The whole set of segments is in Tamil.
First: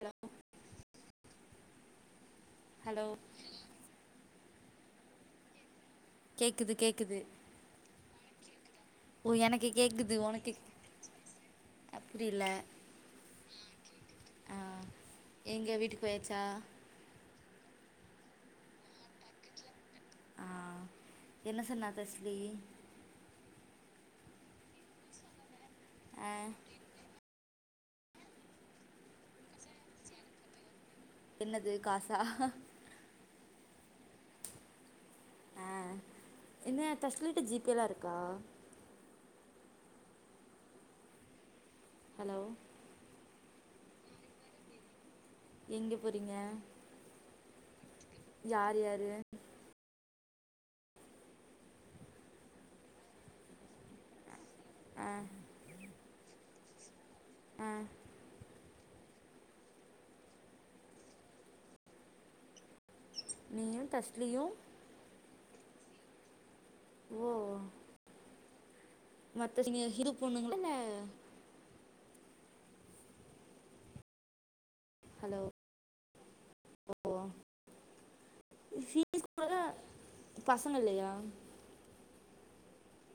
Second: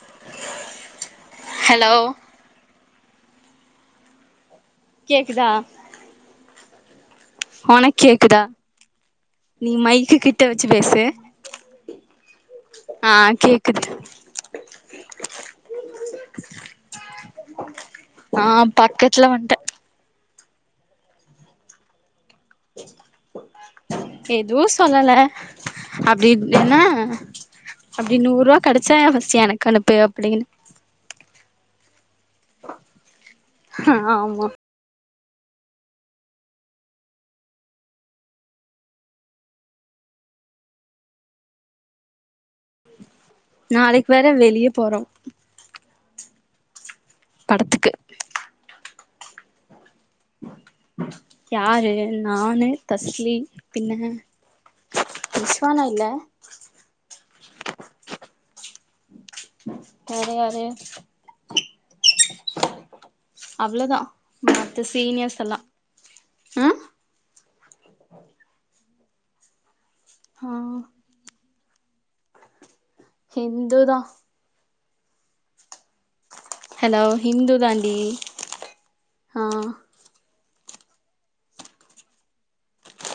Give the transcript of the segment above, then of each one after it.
ஹலோ ஹலோ ஹலோ கேக்குதா கேக்குது கேக் க்குது ஒனக் கேக்குதா ஓ எனக்கு நீ கேக்குது மைக்கு கிட்ட உனக்கு வச்சு பேசு அப்டில்ல ஆ கேக்குது அ எங்க வீட்டுக்கு போயாச்சா ஆ பக்கத்துல வன்ட்ட ஆ என்ன சொன்னா தஸ்வி எதுவு சொல்லல ஆ அப்டி என்ன அப்டி நூர்வா கெடைச்சா எ ஃபஸ்டு எனக்கனுப்பு அப்டின்னு என்னது காசா ஹ ஆமா ஆ என்ன டஸ்ட்லிட்டு ஜிபேதா இருக்கா ஹலோ நாளைக்கு வேற வெளிய போறோ எங்க போறீங்க படத்துக்கு யார் யாரு யாரு நானு தஸ்லி பின்ன ஆ ரிஸ்வான இல்ல [inaudible] அ வேற யாரு நீயு அவ்ளோதா தஸ்லியு மத்த சீனியர்ஸ் எல்லா ம் ஓ மத்த நீங்க இது ஆ பொண்ணுங்களென்ன ஹிந்துதா ஹலோ ஹலோ ஓ ஹிந்து தாண்டி ஃபீஸ் ஆ கூட பசங்க இல்லையா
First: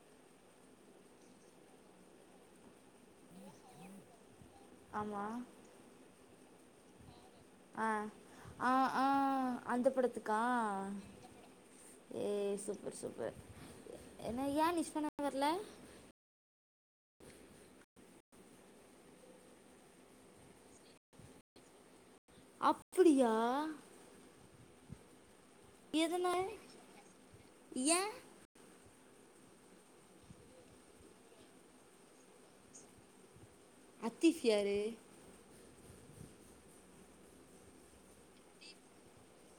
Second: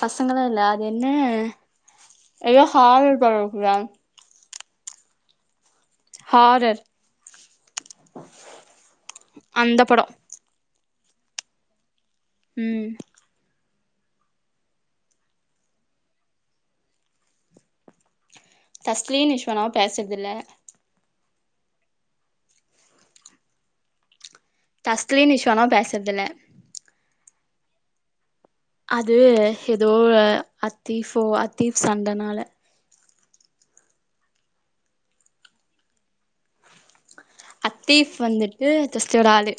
பசங்களா இல்ல அது என்ன எதோ ஹாரர் படோ இருக்குதா ஆமா ஹாரர் அ ஆ ஆ அந்த படத்துக்கா ஏய் ம் சூப்பர் சூப்பர் என்ன ஏ நிஸ்வனா வரல தஸ்லீன் இஷ்வானாவு பேசறதுல்ல அப்புடியா தஸ்லின்‌ இஷ் னாவ் பேசறுதில்ல ஏ அது எதோ அத்தீஃபோ அத்தீஃப் சண்டனால அத்தீஃபி யாரு அத்தீஃப் வந்துட்டு தஸ்லியொட ஆளு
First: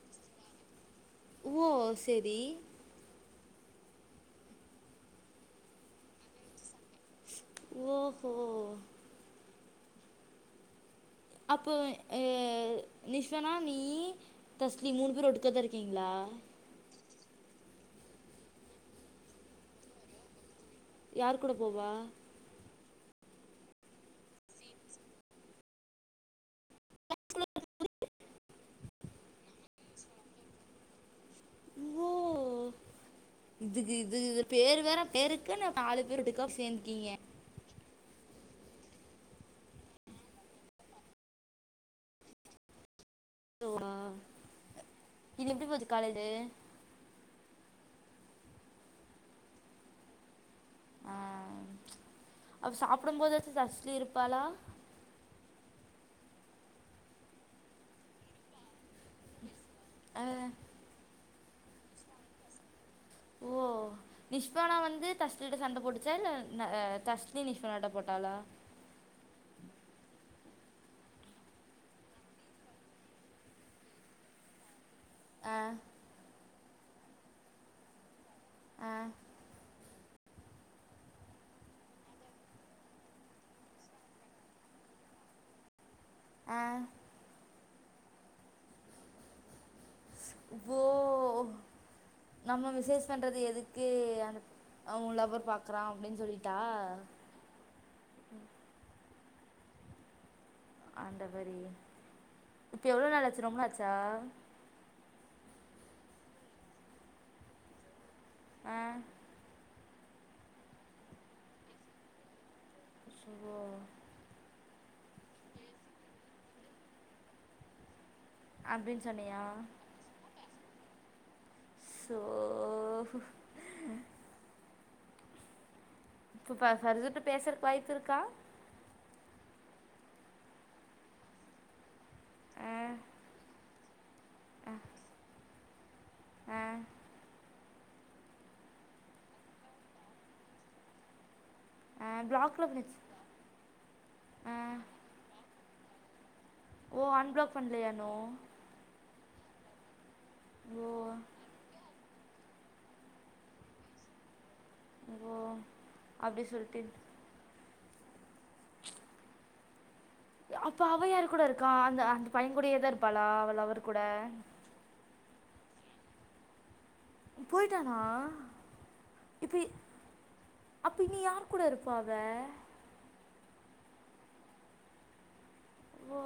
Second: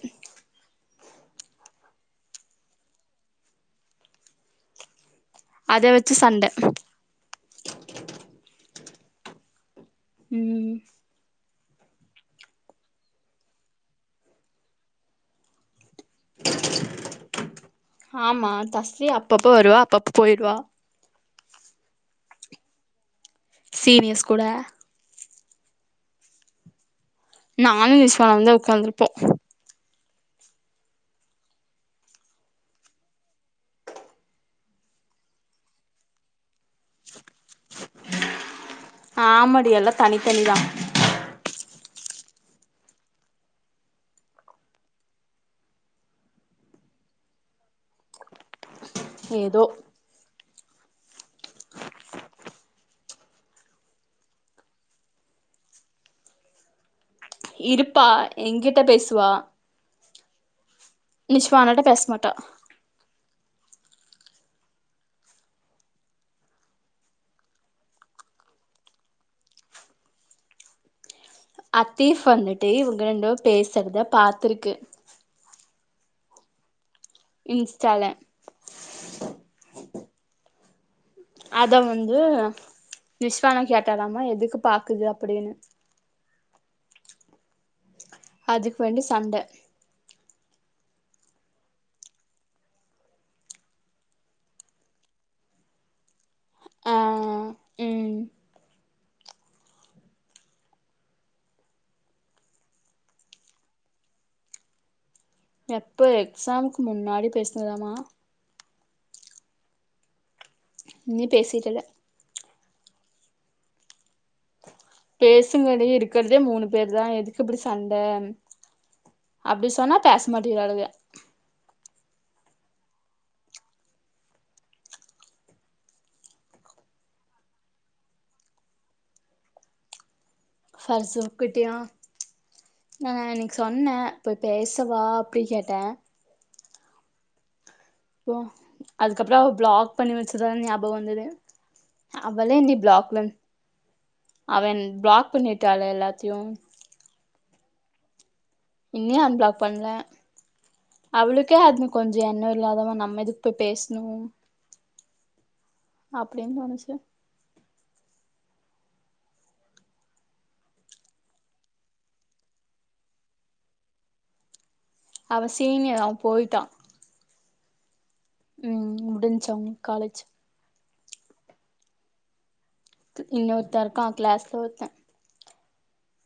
ஓ செரி அத வெச்சு சண்ட ஓஹோ உம் அப்பொ எ நிஸ்வானா நீயி தஸ்லி மூணு பேரு ஒடுத்தர்தா இருக்கீங்ளா ஆமா தஸ்லி அப்பப்போ வருவா அப்பப்ப போய்ருவா யார் கூட போவா ஸீனியர்ஸ் கூட [unintelligible] வந்து உகாந்ருப்போ ஓ இதுக்கு இது இ பேரு வேற பேருக்குன்னு நாலு பேர்ட் டுக்கா சேந்ர்க்கீங்க ஆமாடி‌ எல்லா தனித்தனிதா இது எப்டி போது காலேஜு ஏதோ ஆ அப்ப சாப்டும் போதாச்சு தஸ்லி இருப்பாளா இருப்பா எங்கிட்ட பேசுவா ஆஹ் நிஷ்வானாட்ட பேசமாட்டா ஓ நிஷ்வானா வந்து தஸ்லிட்ட சண்ட போடுச்சா இல்ல ‌ந அ தஸ்லி நிஷ்வானாட்ட போட்டாளா அத்தீஃப் வந்துட்டு இவுங்க ரெண்டு பேர் பேசற்த பாத்ருக்கு அஹ் இன்ஸ்டால அஹ் அத வந்து நிஸ்வானா கேட்டாலாமா எதுக்கு பாக்குது அப்டினு ஆஹ் அதுக்கு வந்து சண்ட ஓ நம்ம மெசேஸ் பண்றது எதுக்கு அந்த அவ்ங்க லவ்வர் பாக்குறா அப்டின் சொல்லிட்டா ஆ ம் ஆண்டவரே இப்ப எவ்ளோ நாளாச்சு ரொம்ப நாச்சா எப்ப எக்ஸாமுக்கு முன்னாடி பேசுனதாமா அஹ் இன்னு பேசிட்டுல்ல சுகோ பேசுங்கடி இருக்றதே மூணு பேர் தா எதுக்கு இப்டி சண்ட அப்டின் சொன்னியா து விளாடுங்க சோ இப்ப பா ஃபர்சுர்ட்ட பேசுறக்கு வாய்ப்பிருக்கா ஃபர்சூன்க்கிட்டயா நா அன்னைக்கு சொன்ன போய் பேசவா அப்டின் கேட் டா அப்றோ அதுக்கப்றோ அவ பிளாக் பண்ணி வச்சதா ஞாபகம் வந்தது அவளே நீ பிளாக்ல அவன் பிளாக் பண்ணிட்டாள எல்லாத் தியும் ஓ அன்பிளாக் பண்லயா இன்னு இன்னு அன்பிளாக் பண்ல ஓ அவ்ளுக்கே அது கொஞ்சோ எண்ணோ இல்லாதவ நம்ம எதுக் போய் பேசணு ஓ அப்டி அப்டின் சொல்லிட்டு நெனச்சே அப்ப அவ யாரு கூட இருக்கா அந்த அந்த பையங் கூடயேதா இருப்பாளா அவ லவ்வர் கூட அவ சீனியர் அவ போயிட்டா ம் போயிட்டானா ம் முடிஞ்ச்சு அவனுக் காலேஜ் அப்ப இனி யார் கூட இருப்பா அவ இன்னோர்த்த இருக்கா க்ளாஸ்ல ஒருத்த ஓ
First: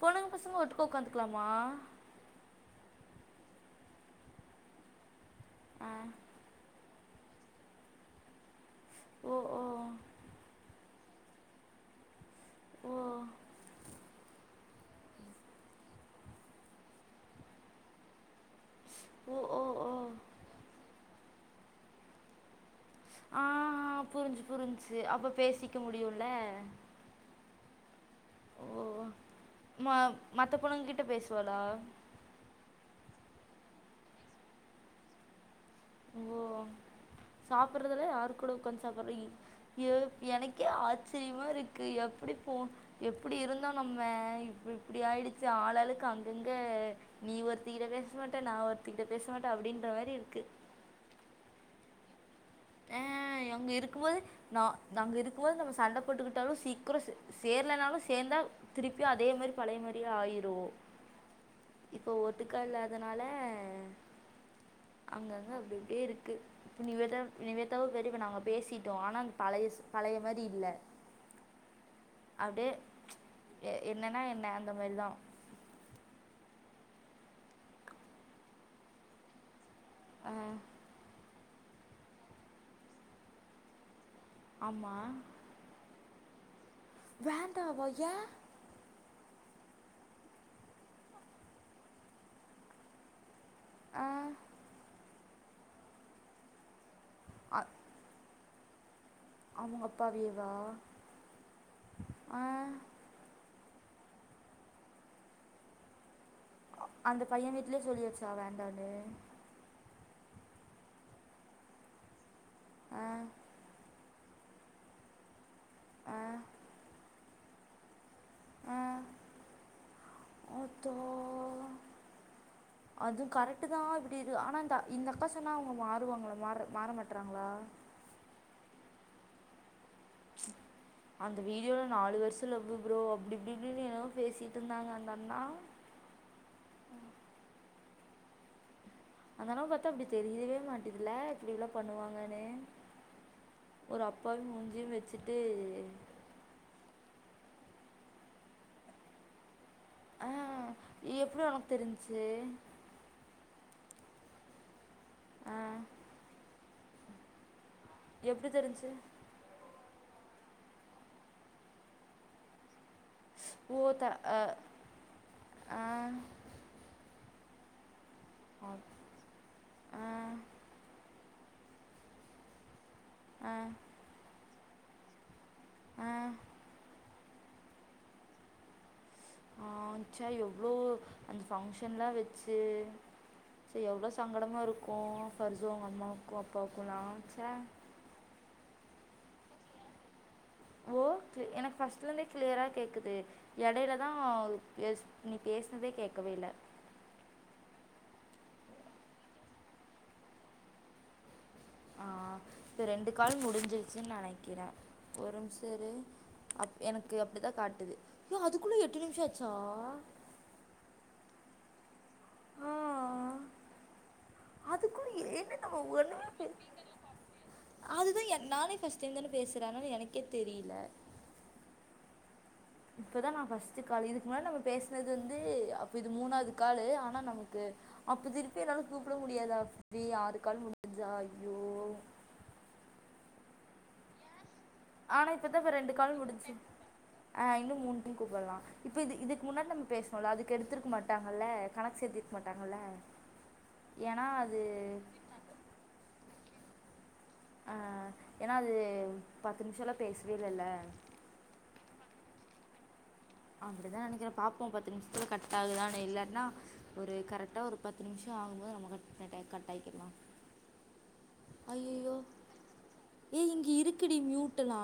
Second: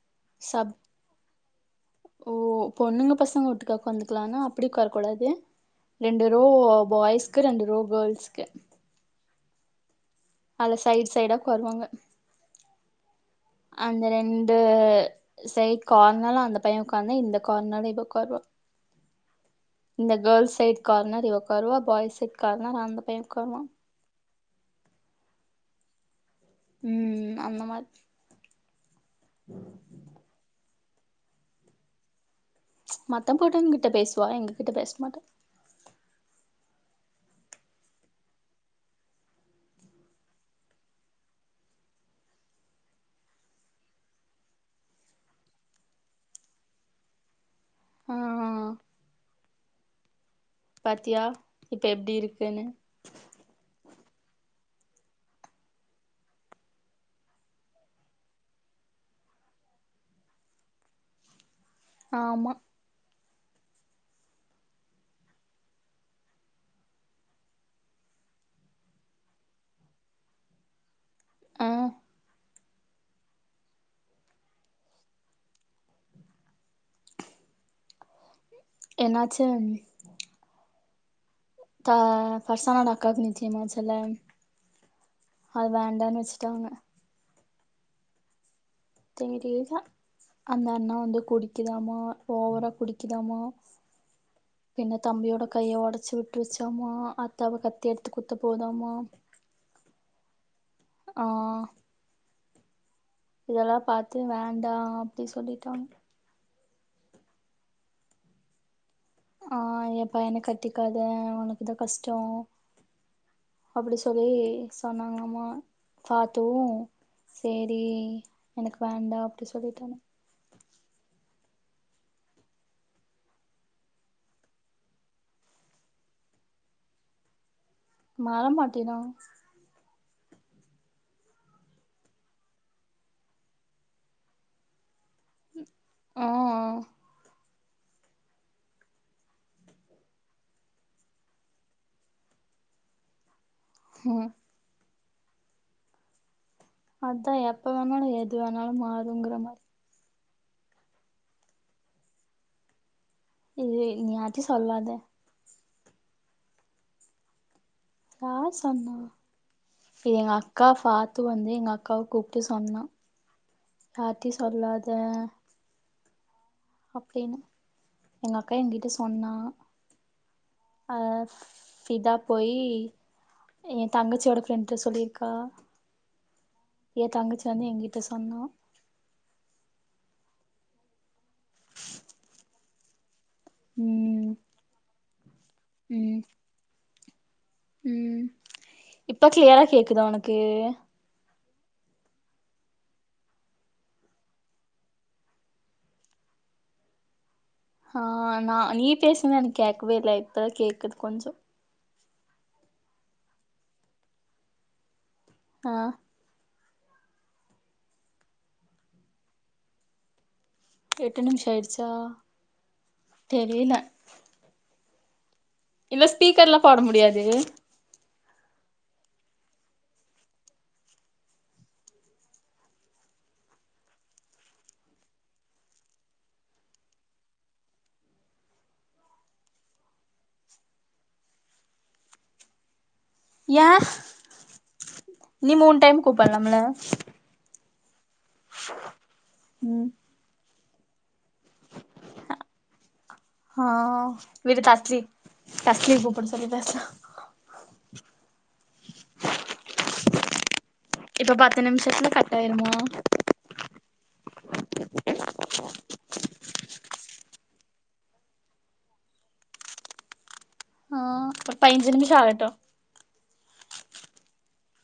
பொண்ணுங்க பசங்க சப் ஒட்டுக்க ஒக்காந்துக்லாம் மா ஓ பொண்ணுங்க பசங்க ஓட்டுக்கா ஒக்காந்துகலானா அப்டி ஒக்காரகூடாது ஆ ரெண்டு ரோ பாய்ஸ்க்கு ரெண்டு ரோ கேர்ள்ஸ்க்கு ஓ ஓ அல சைட் சைடா ஒக்காருவாங்க ஓ அந்த ரெண் டு சைட் கார்னல்ல அந்த பைய ஒக்காந்து இந்த கார்னல்ல இவ ஒக்காருவா ஓ ஓ ஓ இந்த கேர்ள்ஸ் சைட் கார்னர் இவ உக் காருவா பாய்ஸ் சைட் கார் னர் அந்த பைய ஒக்காருவா புரிஞ்ச்சி அப்போ பேசிக்க முடியுல ம் அந்த மார் மா மத்த பொண்ணுங்கிட் ட பேசுவாளா மத்த போட்டுங்கிட்ட பேசுவா எங்ககிட்ட பேசமாட்டா ஓ சாப்புறதெல்லா யாரு கூட உக்காந்து சாப்புற்ற ஏ எனக்கே ஆச்சரியமாருக்கு எப்டி போ எப்டி இருந்தோ நம்ம இப்ப இப்டி ஆயிடுச்சி ஆளாளுக்கு அங்கங்க நீ ஒருத் தி கிட்ட பேச ஆ மாட்ட நா ஒருத்தி கிட்ட பேஸ் மாட்ட அப்டின்ற மாரி இருக்கு பாத்தியா இப்ப எப்டி இருக் குனு கும் போது நா நாங்க இருக்குமோது நம்ம சண்ட போட்டுக்குட்டாலு சீக்குரொ சே சேர்லனாலு சேந்தா திருப்பியு அதே மாரி பழைய மாரியே ஆயிருவோ இப்போ ஆமா ஒட்டுக்கா இல்லாதனால ஆ அங்கங்க அப்டி இப்டி இருக்கு நீவேதா நிவேதாவு பெரிப நாங்க பேசிட்டோ ஆனா பழயஸ் பழய மாரி இல்ல ஆ அப்டே எ என்னன்னா என்ன அந்த மாரிதா என்னாச்சு ஆ தா ஃபர்சானோட அக்காக் நிச்சயமாச்சல்ல ஆமா ச்சுட்டாங்க வேண்டாவா ஏ தெரியல அந்த அண்ணா வந்து குடிக்குதாமா ஓவரா குடிக்குதாமா ஆ என்ன தம்பியோட கைய ஒடச்சு விட்ருச்சாம்மா ஆத்தாவ கத்தி எடுத்து குத் த போதாமா அவுங்க அப்பாவியேவா ஆ ஆ எல்லா பாத்து வேண்டா அப்டி சொல்லிட்டாங்க அந்த பைய வீட்லே சொல்லியாச்சா வேண்டான்னு ஆ ஏ பையன கட்டிக்காத ஒனக்கு தா கஷ்டோ ஆ அப்டி சொல்லி சொன்னாங்கம்மா ஆ பாத்தவு சேரி ஆ எனக்கு வேண்டா அப்டி சொல்லிட்டே அது கரெக்ட்டு தா இப்புடி இது ஆனா இந்த இந்தக்கா சொன்னா அவுங்க மாறுவாங்கள மாற மாற மாட்றாங்களா மாற மாட்டேனா அந்த வீடியோல நாலு வர்ஷ லவ்வு ப்ரோ அப்டி இப்டி இப்டினு எனவோ பேசிட்ருந்தாங்க அந்த அ ண்ணா ஆ ம் அந்த அண்ணாவ பாத்தா அப்டி தெரியவே மாட்டிதுல்ல இப்டில்லா பண்ணுவாங்கனு ஒரு ம் அப்பாவி‌ மூஞ்சி வெச் சுட்டு அதா எப்ப வேண்ணாலு எது வேணாலு மாறுங்குற மாரி அ எப்டி ஒனக்கு தெரிஞ்ச்சு இது நீ‌ யார்டியு சொல்லாத ஆ எப்டி தெரிஞ்ச்சு இத எங்க அக்கா ஃபாத்து வந்து எங்க அக்காவ கூப்ட்டு சொன்னா ஓ த யார்டியு ஆ சொல்லாத ஆ அப்டின்னு எங்க அக்கா எங்கிட்ட சொன்னா ஆ அஹ் சிதா போயி ஆ ஏ தங்கச்சியோட ஃப்ரெண்ட் ட சொல்லிருக்கா. ஆஹ் தங்கச்சி வந்து எங்கிட்ட சொன்னா அஹ் ச்சா எவ்ளோ அந்த ஃபங்க்ஷன்லா வச்சு சு எவ்ளோ ம் சங்கடமாருக்கு ஃபர்சு உங்க அம்மாவுக்கு அப்பாவுக்கு [unintelligible] சே உம் இப்ப க்ளியரா கேக்குதா உனக் கு கு எனக்கு ஃபஸ்ட்ல இருந்தே கிளியரா கேக்குது. எடையில தா பேச் நீ பேச்னதே கேக்கவே இல்ல ஹா நா நீ பேசுனது கேக்கவே இல்ல இப்பதா கேக்குது கொஞ்சொ ஆஹ் இப்ப ரெண்டு காள் முடிஞ்சிருச்சுனு நெனக்கிறே ஒரு மிஷ ஆ இரு அப் எனக்கு அப்டிதா காட்டுது. ஹே அதுக்குள்ள எட்டு நிமிஷ ஆச்சா எட்டு நிமிஷ ஆயிருச்சா தெரில அதுக்கு ஏன்ன இதுல ஸ்பீக்கர்லா போட முடியாது அதுதான் நானே ஃபர்ஸ்ட் டைம் தான பேசறே அதனால எனக்கே தெரில இப்பதா நா ஃபஸ்ட் கால் இதுக்கு முன்னாடி நம்ம பேசுனது வந்து அப்ப இது மூணாது காலு ஆனா நமக்கு அப்ப திருப்பி என்னால கூப்ட முடியாதா அப்டி ஆறு காலு முடிஞ்சா ஐயோ ஏ ஆனா நீ இப்பதா இப்ப மூணு ரெண்டு டைம் கால் முடுஞ்சு கூப்பலாம்ல ஆஹ் இன்னு மூனு கூப்டலா இப்ப இது இதுக் முன்னாடி நம்ம ம் பேசுனோல அதுக்கு எடுத்ருக்க மாட்டாங்கல்ல கணக்கு சேத்ரிக்க மாட்டாங்கல்ல ஹா ஏன்னா அது விடு [unintelligible] கூப்ட சொல்லு வெசா ஆஹ் ஏனா அது பத்து நிமிஷோல பேஸ்வே இல்லல்ல இப்ப பத்து நிம்ஷத்துல கட்டாயிருமா? அப்டிதான் நெனக்றே பாப் இப்ப பத்து நிம்ஷத்துல கட்டாகுதானு இல்லனா ஒரு கரெட்டா ஒரு பத்து நிமிஷ ஆகும்போது நம்ம கட் கட் ஆக்கிர்லா ஆஹ் பயஞ்சு நிமிஷ ஆகட்டு ஏ இங்க இருக்குடி மியூட்டலா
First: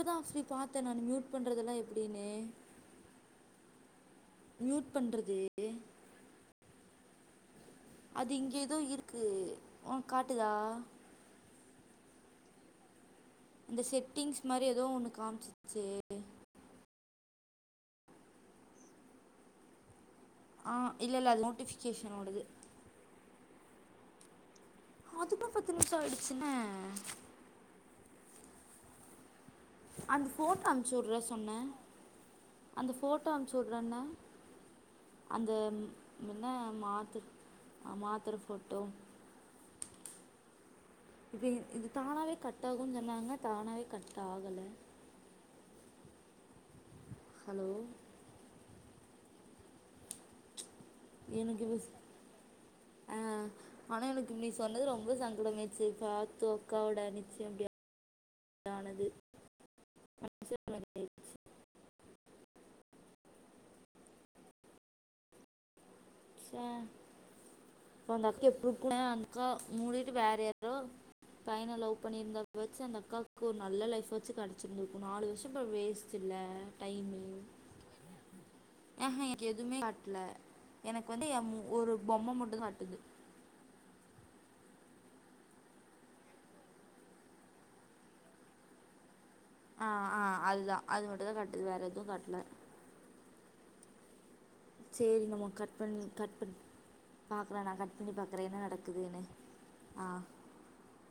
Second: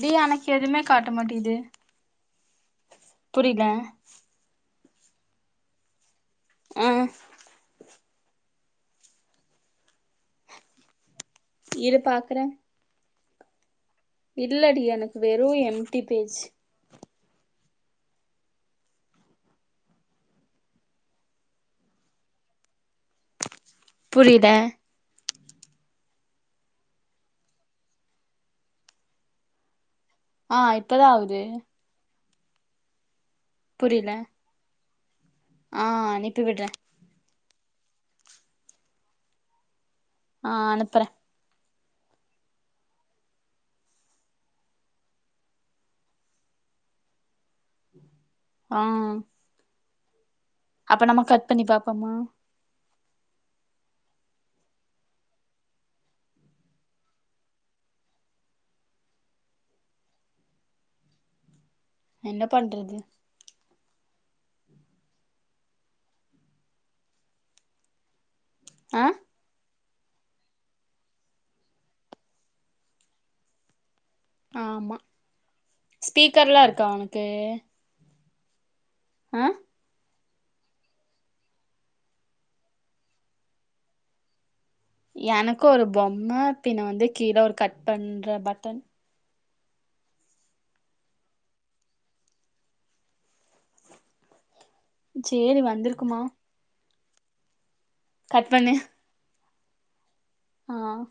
டி எனக்கு எதுவுமே காட்ட மாட்டேது ப்ளே புரில மியூட் பண்றது ம் அது இங்க ஏதோ இருக்கு ஒனக்காட்டுதா இரு பாக்குறே இந்த செட்டிங்ஸ் மாரி இல்லடி ஏதோ ஒண்ணு எனக்கு வெறு காம்ச்சிச்சே எம்டி பேஜ் ஆஹ் இல்லல்ல அது நோட்டிபிகேஷனோடது புரியல அதுக்குள்ள பத்து நிமிஷ ஆயிடுச்சுன்ன ஆங் அந்த ஆ ஃபோட்டோ அனுப்ச்சு இப்பதா உடற ஆவுது சொன்ன அந்த ஃபோட் ஃபோட்டோ அனுப்ச்சுடுறன்ன புரில அந்த ம் ஆ அனுப்பி என்ன விடுறே மாத்து அ மாத்தற ஃபோட்டோ ஆஹ் அனுப் இது இ இது தானாவே கட் ஆகுன் சொன்னாங்க தானாவே கட் ஆகல ஹலோ ஆஹ அப்ப நம்ம கட் பண்ணி பாப்போமா ஆஹ் ஆனா எனக்கு நீ சொன்னது ரொம்ப சங்கடமாச்சு பாத்து அக்காவோட நிச்சயம் அப்டி ஆ ஆனது [unintelligible] என்ன பண்றது ச்சை அப்போ [unintelligible] [unintelligible] அந்த ஆ அக்கா மூடிட்டு வேறு யாரோ பைய்ன லவ் பண்ணியிருந்தா வாச்சு அந்த அக்காவுக்கு ஒரு நல்ல லைஃப் வ ச்சு ஆமா கெடைச்சிருந்திருக்கும் நாலு வருஷோ இப்ப வேஸ்ட்டுல்ல ஸ்பீக்கர்லா இருக்கா டைமு உனக்கு ஆ ஹா ம எனக்கு எதுவுமே காட்ல எனக்கு வந்து என் ஒரு பொம்ம மட்டும் காட்டுது எனக்கு ஒரு பொம்ம பின்ன வந்து கீழே ஒரு கட் பண்ற பட்டன் ஆஹ் ஆஹ் அதுதா அது மட்டுதா காட்டுது வேற எதுவு காட்ல சேரி நம்ம கட் பண்ணி கட் பண்ணு பாக்குறேன் நா கட் கட் பண்ணி பாக்குற கட் என்ன பண்ணு நடக்குதுன்னு ஆஹ் ஆஹ்